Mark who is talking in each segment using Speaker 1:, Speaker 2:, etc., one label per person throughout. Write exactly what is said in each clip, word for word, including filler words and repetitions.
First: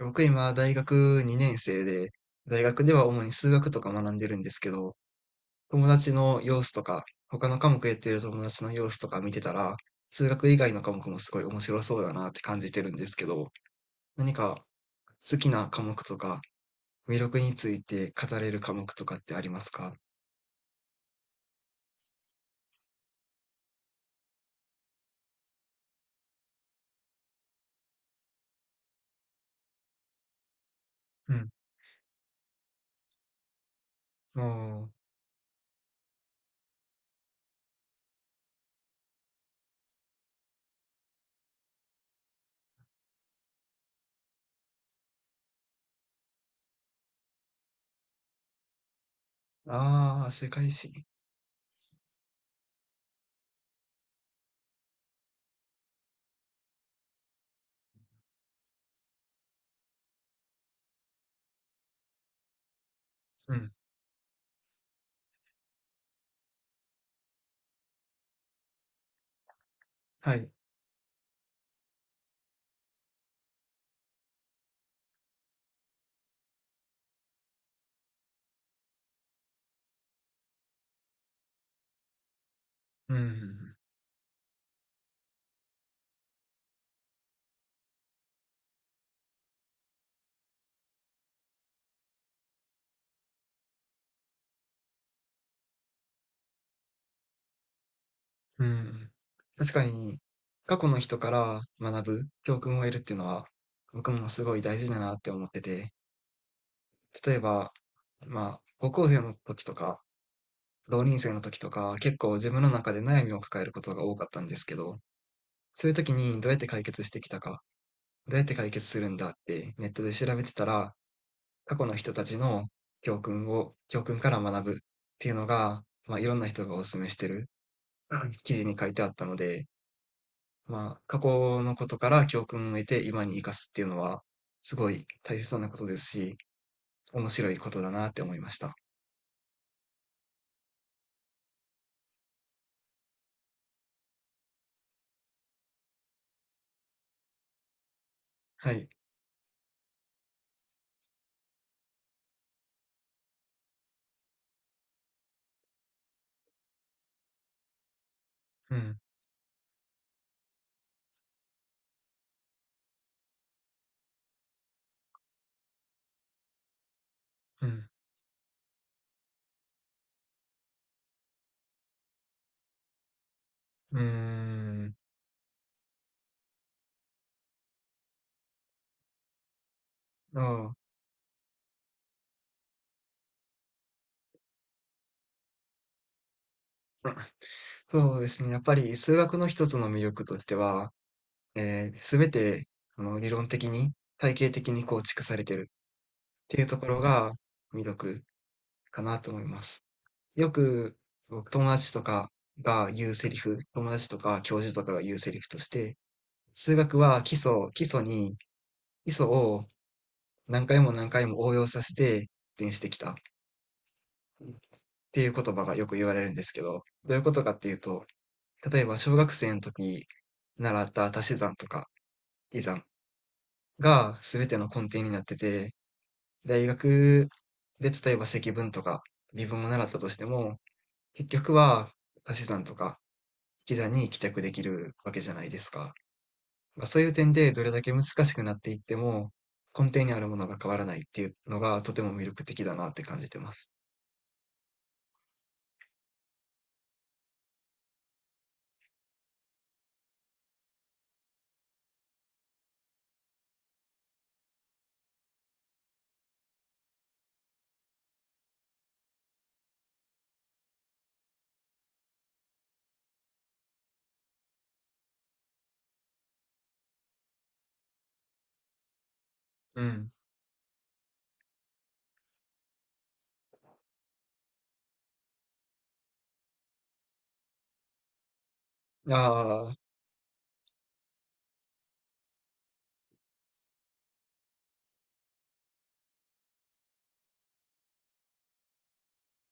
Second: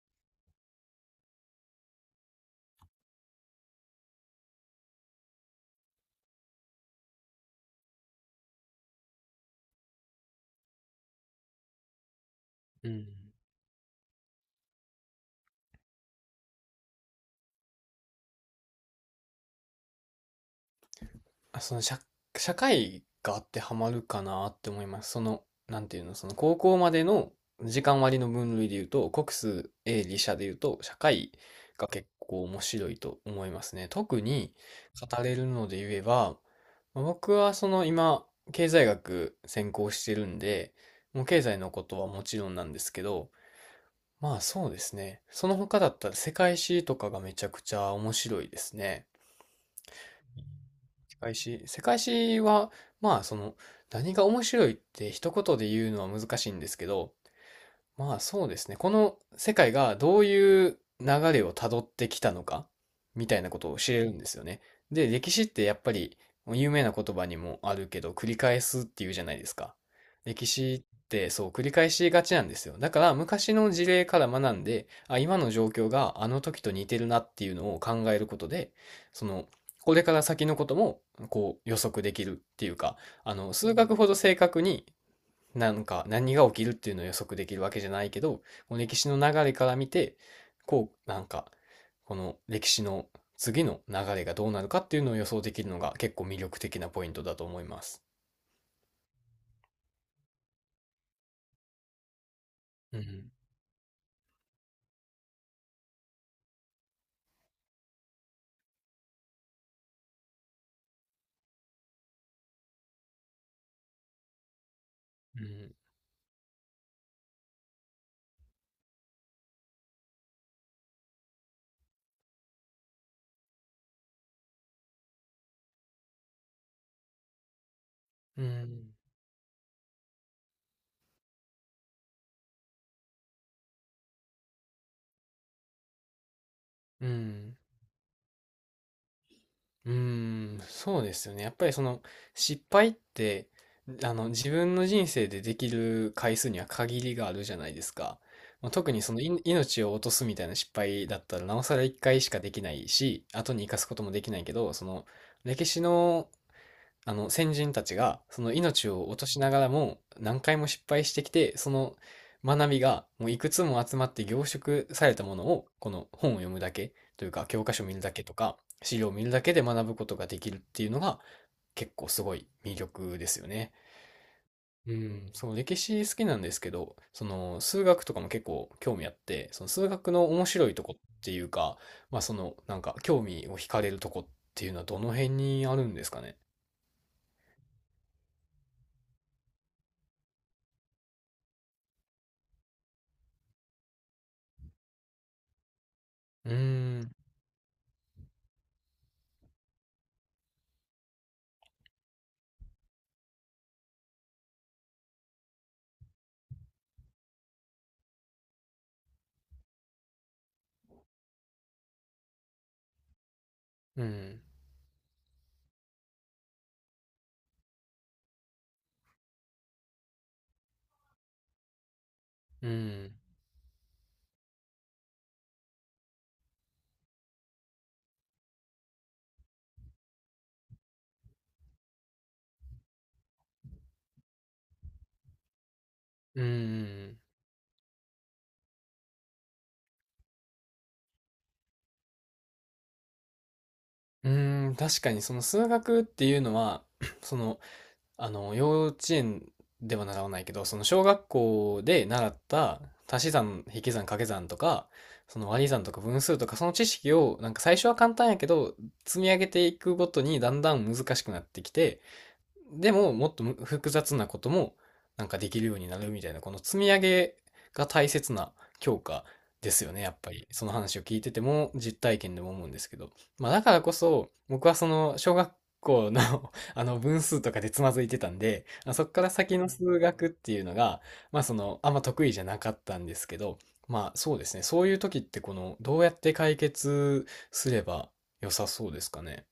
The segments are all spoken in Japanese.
Speaker 1: 僕今大学にねん生で、大学では主に数学とか学んでるんですけど、友達の様子とか、他の科目やってる友達の様子とか見てたら、数学以外の科目もすごい面白そうだなって感じて
Speaker 2: う
Speaker 1: るんで
Speaker 2: ん。
Speaker 1: すけど、何か好きな科目とか、魅力について語れる科目とかってありますか？
Speaker 2: あ、その社、社会が当てはまるかなって思います。その、なんていうの、その高校までの時間割の分類で言うと、国数、英、理、社で言うと、社会
Speaker 1: うん。
Speaker 2: が結構面白いと思いますね。特
Speaker 1: お
Speaker 2: に
Speaker 1: ー。
Speaker 2: 語れるので言えば、まあ僕はその今、経済学専攻してるんで、もう経済のことはもちろんなんですけど、まあそうですね。その他だったら世界史とかがめちゃくちゃ面白いですね。
Speaker 1: ああ、世界史。
Speaker 2: 世界史。世界史は、まあ、その、何が面白いって一言で言うのは難しいんですけど、まあそうですね。この世界がどういう流れをたどってきたのかみたいな
Speaker 1: う
Speaker 2: こと
Speaker 1: ん。
Speaker 2: を知れるんですよね。で、歴史ってやっぱり有名な言葉にもあるけど、繰り返すっていうじゃないですか。
Speaker 1: は
Speaker 2: 歴
Speaker 1: い。
Speaker 2: 史ってそう繰り返しがちなんですよ。だから昔の事例から学んで、あ、今の状況があの時と似てるなっていうのを考えることで、その、これから先のこともこう予測できるっていうか、
Speaker 1: う
Speaker 2: あの、数
Speaker 1: ん。
Speaker 2: 学ほど正確になんか何が起きるっていうのを予測できるわけじゃないけど、この歴史の流れから見て、こう、なんか、この歴史の次の流れがどうなるかっていうのを予想できるのが結構魅力的なポイントだと思います。
Speaker 1: うん。確かに、過去の人から学ぶ教訓を得る
Speaker 2: う
Speaker 1: っていうの
Speaker 2: ん。
Speaker 1: は、僕もすごい大事だなって思ってて、例えば、まあ、高校生の時とか、同人生の時とか、結構自分の中で悩みを抱えることが多かったんですけど、
Speaker 2: うん。
Speaker 1: そういう時にどうやって解決してきたか、どうやって解決するんだってネットで調べてたら、過去の人たちの教訓を、教訓から学ぶっていうのが、まあ、いろんな人がお勧めしてるうん
Speaker 2: う
Speaker 1: 記事に書い
Speaker 2: ん。
Speaker 1: てあったので、まあ、過去のことから教訓を得て今に生かすっていうのは、すごい大切なことですし、
Speaker 2: う
Speaker 1: 面白
Speaker 2: ん。
Speaker 1: いことだなって思いました。
Speaker 2: うーん、そうですよね。やっぱりその失敗って、あの自分の人生でできる回数には限りがあるじゃないですか。まあ、
Speaker 1: はい。
Speaker 2: 特にそのい命を落とすみたいな失敗だったらなおさらいっかいしかできないし、後に生かすこともできないけど、その歴史のあの先人たちがその
Speaker 1: う
Speaker 2: 命
Speaker 1: ん、
Speaker 2: を落としながらも何回も失敗してきて、その学びがもういくつも集まって凝縮されたものを、この本を読むだけというか、教
Speaker 1: う
Speaker 2: 科書を
Speaker 1: ん、
Speaker 2: 見るだけとか資料を見るだけで学ぶことができるっていうのが結構すごい魅力ですよね。
Speaker 1: うー
Speaker 2: う
Speaker 1: ん。
Speaker 2: ん、その歴史好きなんですけど、その数学とかも結構興味あって、その数学の
Speaker 1: あ
Speaker 2: 面白
Speaker 1: あ。
Speaker 2: いとこっていうか、まあそのなんか興味を惹かれるとこっていうのはどの辺にあるんですかね？
Speaker 1: そうですね。やっぱり数学の一つの魅力としては、えー、すべて、あの、理論的に、体系的に構築されてるっ
Speaker 2: うー
Speaker 1: ていうところ
Speaker 2: ん。
Speaker 1: が魅力かなと思います。よく、僕友達とかが言うセリフ、友達とか教授とかが言うセリフとして、数学は基礎、基礎に、基礎を何回も何回も応用させて発展してきたっ
Speaker 2: うん。
Speaker 1: ていう言葉がよく言われるんですけど、どういうことかっていうと、例えば小学生の時習った足し算とか引き
Speaker 2: う
Speaker 1: 算
Speaker 2: ん。
Speaker 1: が全ての根底になってて、大学で例えば積分とか微分も習ったとしても、結局は足し算とか引き算に帰着できるわけじゃないですか。
Speaker 2: う
Speaker 1: まあ、そういう
Speaker 2: ん。
Speaker 1: 点でどれだけ難しくなっていっても、根底にあるものが変わらないっていうのがとても魅力的だなって感じてます。
Speaker 2: うん。確かにその数学っていうのは、その、あの、幼稚園では習わないけど、その小学校で習った足し算、引き算、掛け算とか、その割り算とか分数とか、その知識を、なんか最初は簡単やけど、積み上げていくごとにだんだん難しくなってきて、でももっと複雑なこともなんかできるようになるみたいな、この積み上げが大切な強化で
Speaker 1: う
Speaker 2: すよね、
Speaker 1: ん。
Speaker 2: やっぱり。その話を聞いてても実体験でも思うんですけど。まあだからこそ僕はその小学校の あの分数とかでつまずいてたんで、まあそこ
Speaker 1: あ
Speaker 2: から先の
Speaker 1: あ、
Speaker 2: 数学っていうのが、まあそのあんま得意じゃなかったんですけど、まあそうですね、そういう時ってこのどうやって解決すれば良さそうですかね？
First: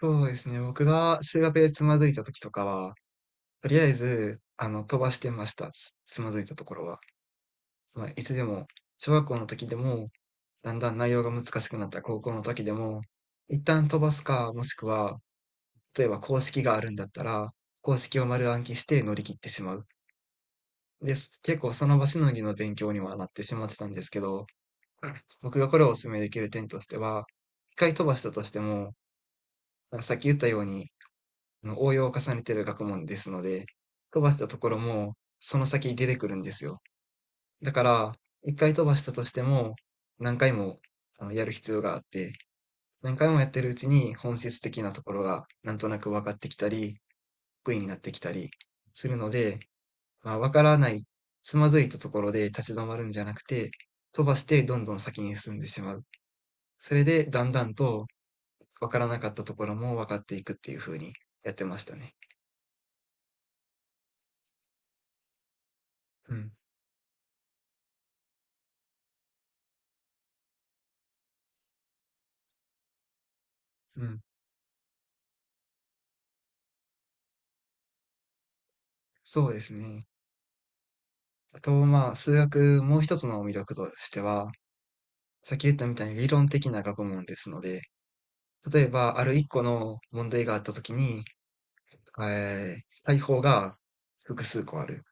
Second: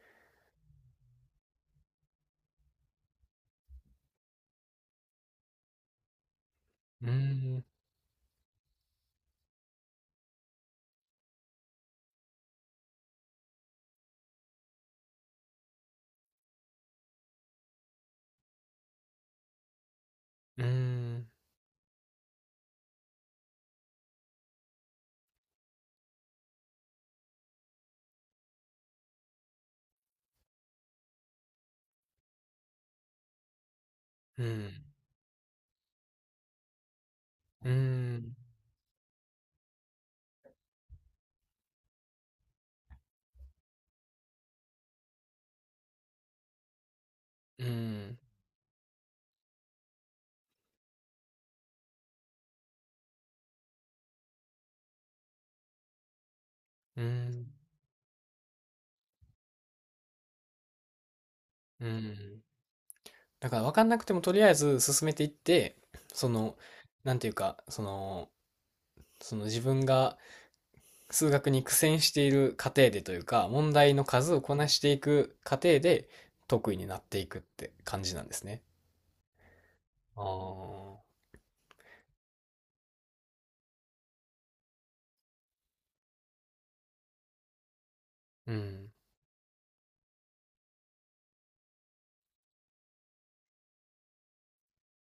Speaker 1: そうですね。僕が数学でつまずいた時とかは、とりあえず、あの、飛ばしてました。つ、つまずいたところは。
Speaker 2: うーん、
Speaker 1: まあ、いつでも、小学校の時でも、だんだん内容が難しくなった高校の時でも、一旦飛ばすか、もしくは、例えば公式があるんだったら、公式を丸暗記して乗り切ってしまう。
Speaker 2: うー
Speaker 1: で
Speaker 2: ん、
Speaker 1: す。結構その場しのぎの勉強にはなってしまってたんですけど、僕がこれをお勧めできる点としては、一回飛ばしたとしても、さっき言ったように、あの応用を重ねてる学問ですので、飛ばし
Speaker 2: う
Speaker 1: たと
Speaker 2: ー
Speaker 1: ころ
Speaker 2: ん。
Speaker 1: もその先出てくるんですよ。
Speaker 2: うー
Speaker 1: だから、
Speaker 2: ん、
Speaker 1: 一回飛ばしたとしても、何回もあのやる必要があって、何回もやってるうちに本質的なところがなんとなく分かってきたり、
Speaker 2: うー
Speaker 1: 得意になって
Speaker 2: ん、
Speaker 1: きたりするので、まあ、わからない、つまずいたところで立ち止まるんじゃなくて、飛ばしてどんどん先に進んでしまう。そ
Speaker 2: う
Speaker 1: れ
Speaker 2: ー
Speaker 1: で、だ
Speaker 2: ん、
Speaker 1: んだんと、わからなかったところも分かっていくっていう風にやってまし
Speaker 2: うー
Speaker 1: たね。
Speaker 2: ん。だから分かんなくてもとりあえず進めていって、そ
Speaker 1: うん、
Speaker 2: の、なんていうか、その、その自分が数学に苦戦している過程でというか、問題
Speaker 1: う
Speaker 2: の
Speaker 1: ん。
Speaker 2: 数をこなしていく過程で得意になっていくって感じなんですね。
Speaker 1: そうですね。
Speaker 2: ああ、
Speaker 1: あと、まあ、数学、もう一つの魅力としては、さっき言ったみたいに理論的な学問ですので、
Speaker 2: う
Speaker 1: 例え
Speaker 2: ん、
Speaker 1: ば、ある一個の問題があったときに、えー、対法が複数個ある。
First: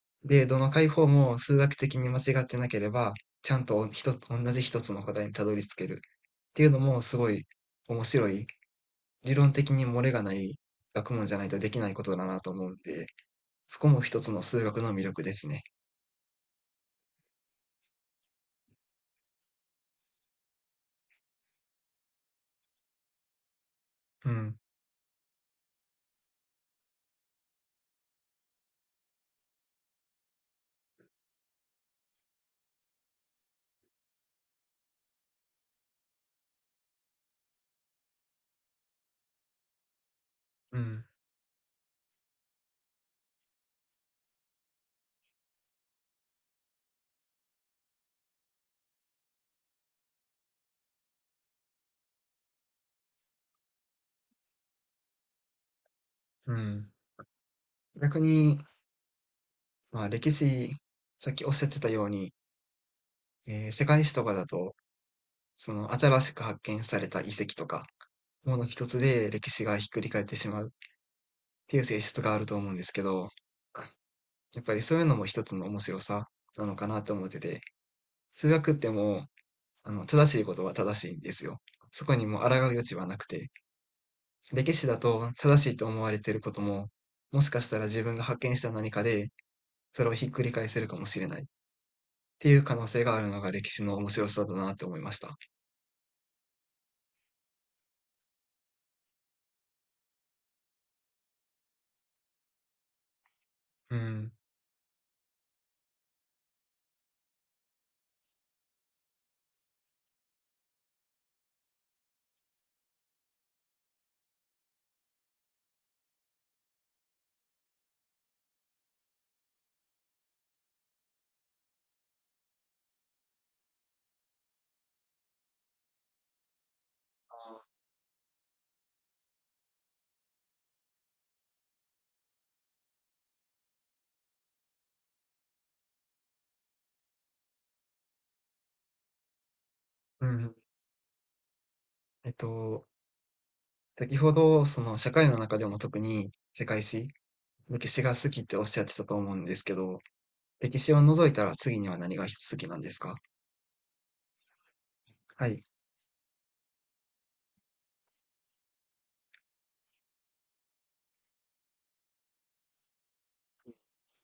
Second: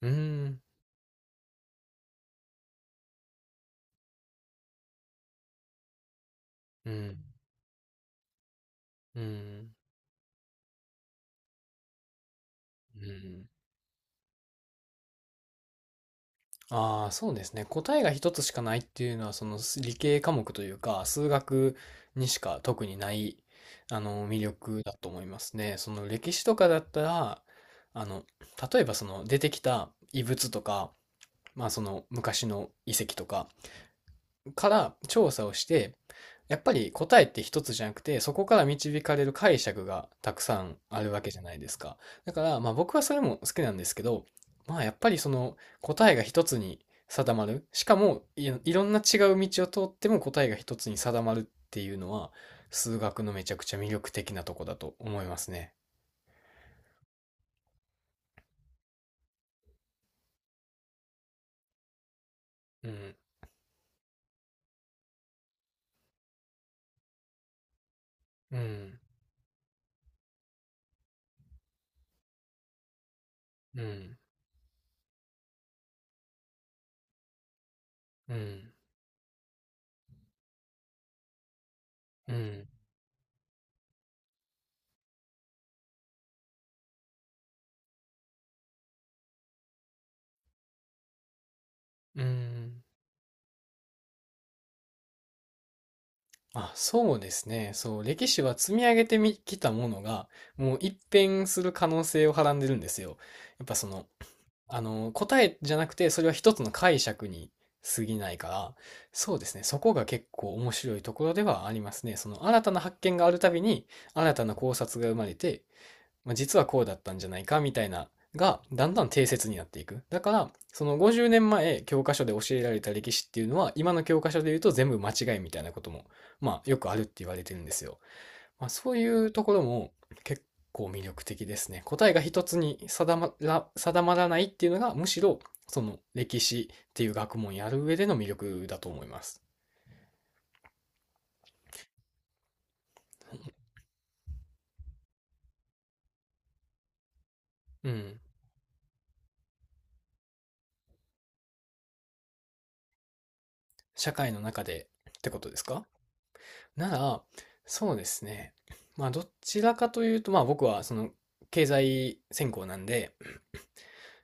Speaker 2: う
Speaker 1: で、ど
Speaker 2: ん、
Speaker 1: の解法も数学的に間違ってなければ、ちゃんと一つ、同じ一つの答えにたどり着けるっていうの
Speaker 2: う
Speaker 1: もす
Speaker 2: ん、
Speaker 1: ごい面白い、
Speaker 2: う
Speaker 1: 理論的
Speaker 2: ん、
Speaker 1: に漏れがない学問じゃないとできないことだなと思うん
Speaker 2: う
Speaker 1: で、
Speaker 2: ん。
Speaker 1: そこも一つの数学の魅力ですね。
Speaker 2: ああ、そうですね。答えが一つしかないっていうのは、その理系科目というか、数学にしか特にない、あの、
Speaker 1: う
Speaker 2: 魅
Speaker 1: ん。
Speaker 2: 力だと思いますね。その歴史とかだったら、あの、例えばその出てきた遺物とか、まあその昔の遺跡とか、から調査をして、やっぱり答えって一つじゃなくて、そこから導かれる解釈がたくさん
Speaker 1: う
Speaker 2: あ
Speaker 1: ん、
Speaker 2: るわけじゃないですか。だから、まあ僕はそれも好きなんですけど、まあやっぱりその答えが一つに定まる。しかもい、ろんな違う道を通っても答えが一つに定まるっていうのは、数学のめちゃくちゃ魅力的なとこだと思いますね。
Speaker 1: うん。逆に、まあ歴史、さっきおっしゃってたように、
Speaker 2: うん、
Speaker 1: えー世界史とかだと、その新しく発見された遺跡とか、も
Speaker 2: う
Speaker 1: の一つ
Speaker 2: ん、
Speaker 1: で歴史がひっくり返ってしまうっていう性質があると思うんですけど、
Speaker 2: うん、
Speaker 1: やっぱりそういうのも一つの面白さなのかなと思ってて、
Speaker 2: う
Speaker 1: 数学
Speaker 2: ん、
Speaker 1: ってもう、あの、正しいことは正しいんですよ。そこに
Speaker 2: う
Speaker 1: もう抗う
Speaker 2: ん、
Speaker 1: 余地はなくて、歴史だと正しいと思われていることも、もしかしたら自分が発見した何かで、それをひっくり返せるかもしれないっ
Speaker 2: う
Speaker 1: ていう可
Speaker 2: ん。
Speaker 1: 能性があるのが歴史の面白さだなと思いました。
Speaker 2: あ、そうですね。そう、歴史は積み上げてみきたものが、もう一変する可能性をはらんでるんですよ。やっぱそ
Speaker 1: う
Speaker 2: の、
Speaker 1: ん。
Speaker 2: あの、答えじゃなくて、それは一つの解釈に過ぎないから、そうですね。そこが結構面白いところではありますね。その、新たな発見があるたびに、新たな考察が生まれて、まあ、実はこうだったんじゃないかみたいながだんだん定説になっていく。だからそのごじゅうねんまえ教科書で教えられた歴史っていうのは、今の教科書で言うと全部間違いみたいなこともまあよくあるって言われてるんですよ。まあ、そういうところも結構魅力的ですね。答えが一つに定まら定まらないっていうのがむしろその歴史っていう学問やる上での魅力だと思います。
Speaker 1: うん。えっと、先ほど、その社会の中でも特に世界史、歴
Speaker 2: う
Speaker 1: 史が
Speaker 2: ん。
Speaker 1: 好きっておっしゃってたと思うんですけど、歴史を除いたら次には何が好きなんですか？
Speaker 2: 社会の中でってこ
Speaker 1: は
Speaker 2: とで
Speaker 1: い。
Speaker 2: すか？なら、そうですね。まあ、どちらかというと、まあ、僕は、その、経済専攻なんで、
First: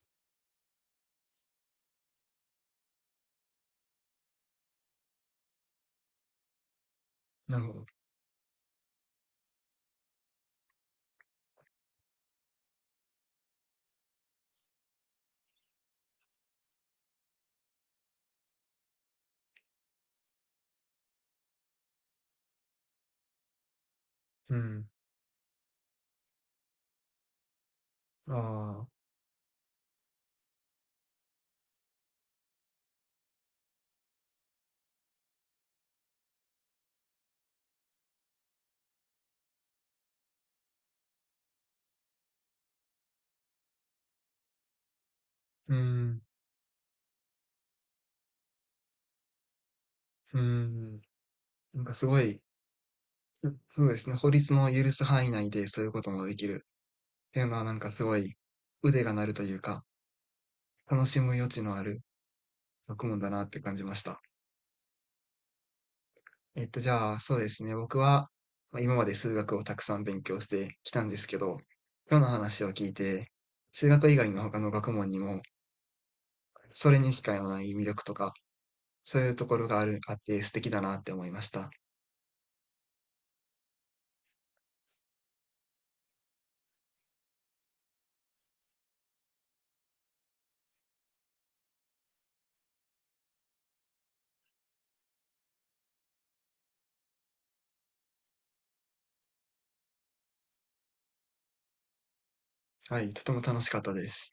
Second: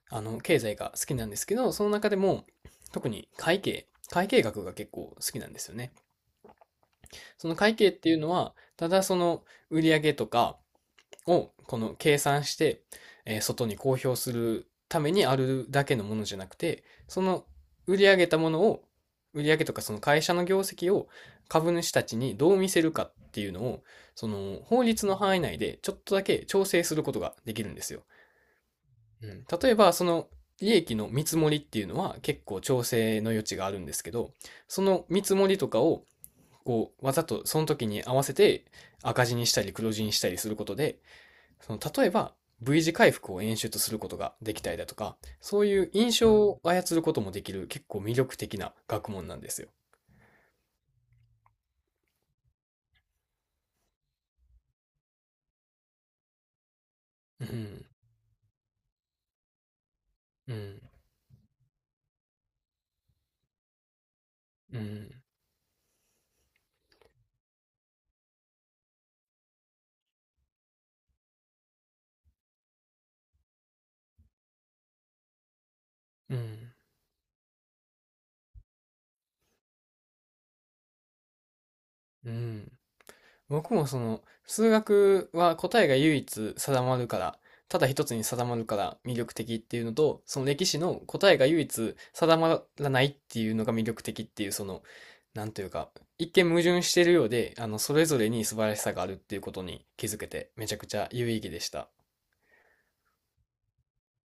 Speaker 2: あの、経済が好きなんですけど、その中でも、特に会計、会計学が結構好きなんですよね。その
Speaker 1: なるほ
Speaker 2: 会
Speaker 1: ど。
Speaker 2: 計っていうのは、ただその売上とか、を、この計算して、えー外に公表するためにあるだけのものじゃなくて、その売り上げたものを、売り上げとかその会社の業績を株主たちにどう見せるかっていうのを、そ
Speaker 1: う
Speaker 2: の法
Speaker 1: ん。
Speaker 2: 律の範囲内でちょっとだけ調整することができるんですよ。
Speaker 1: ああ、
Speaker 2: うん、例えば、その利益の見積もりっていうのは結構調整の余地があるんですけど、その見積もりとかをこうわざとその時に合わせて赤字にしたり黒字にしたりすることで、その例えば V 字回復を演出することができたりだとか、そう
Speaker 1: う
Speaker 2: いう印
Speaker 1: ん、
Speaker 2: 象を操ることもできる結構魅力的な学問なんですよ。
Speaker 1: うん。なんかすごい、うそうですね、法律の許す範囲内でそういうこともできるってい
Speaker 2: う
Speaker 1: うのはなん
Speaker 2: ん、
Speaker 1: かすごい腕が鳴るというか、
Speaker 2: うん、
Speaker 1: 楽しむ余地のある学問だなって感じました。
Speaker 2: うん、
Speaker 1: えっと、じゃあそうですね、僕は、まあ、今まで数学をたくさん勉強してきたんですけど、今日の話を聞いて、数学以外の他の学問にも、
Speaker 2: うん、
Speaker 1: それにしかない魅力とか、そういうところがある、あって素敵だなって思いました。
Speaker 2: うん。僕もその、数学は答えが唯一定まるから、ただ一つに定まるから魅力的っていうのと、その歴史の答えが唯一定まらないっていうのが魅力的っていう、その、なんというか、一見矛盾しているようで、あの、それぞれに素晴らしさがあるっていうことに気づけて、めちゃくちゃ有意義でした。
Speaker 1: はい、とても楽しかったです。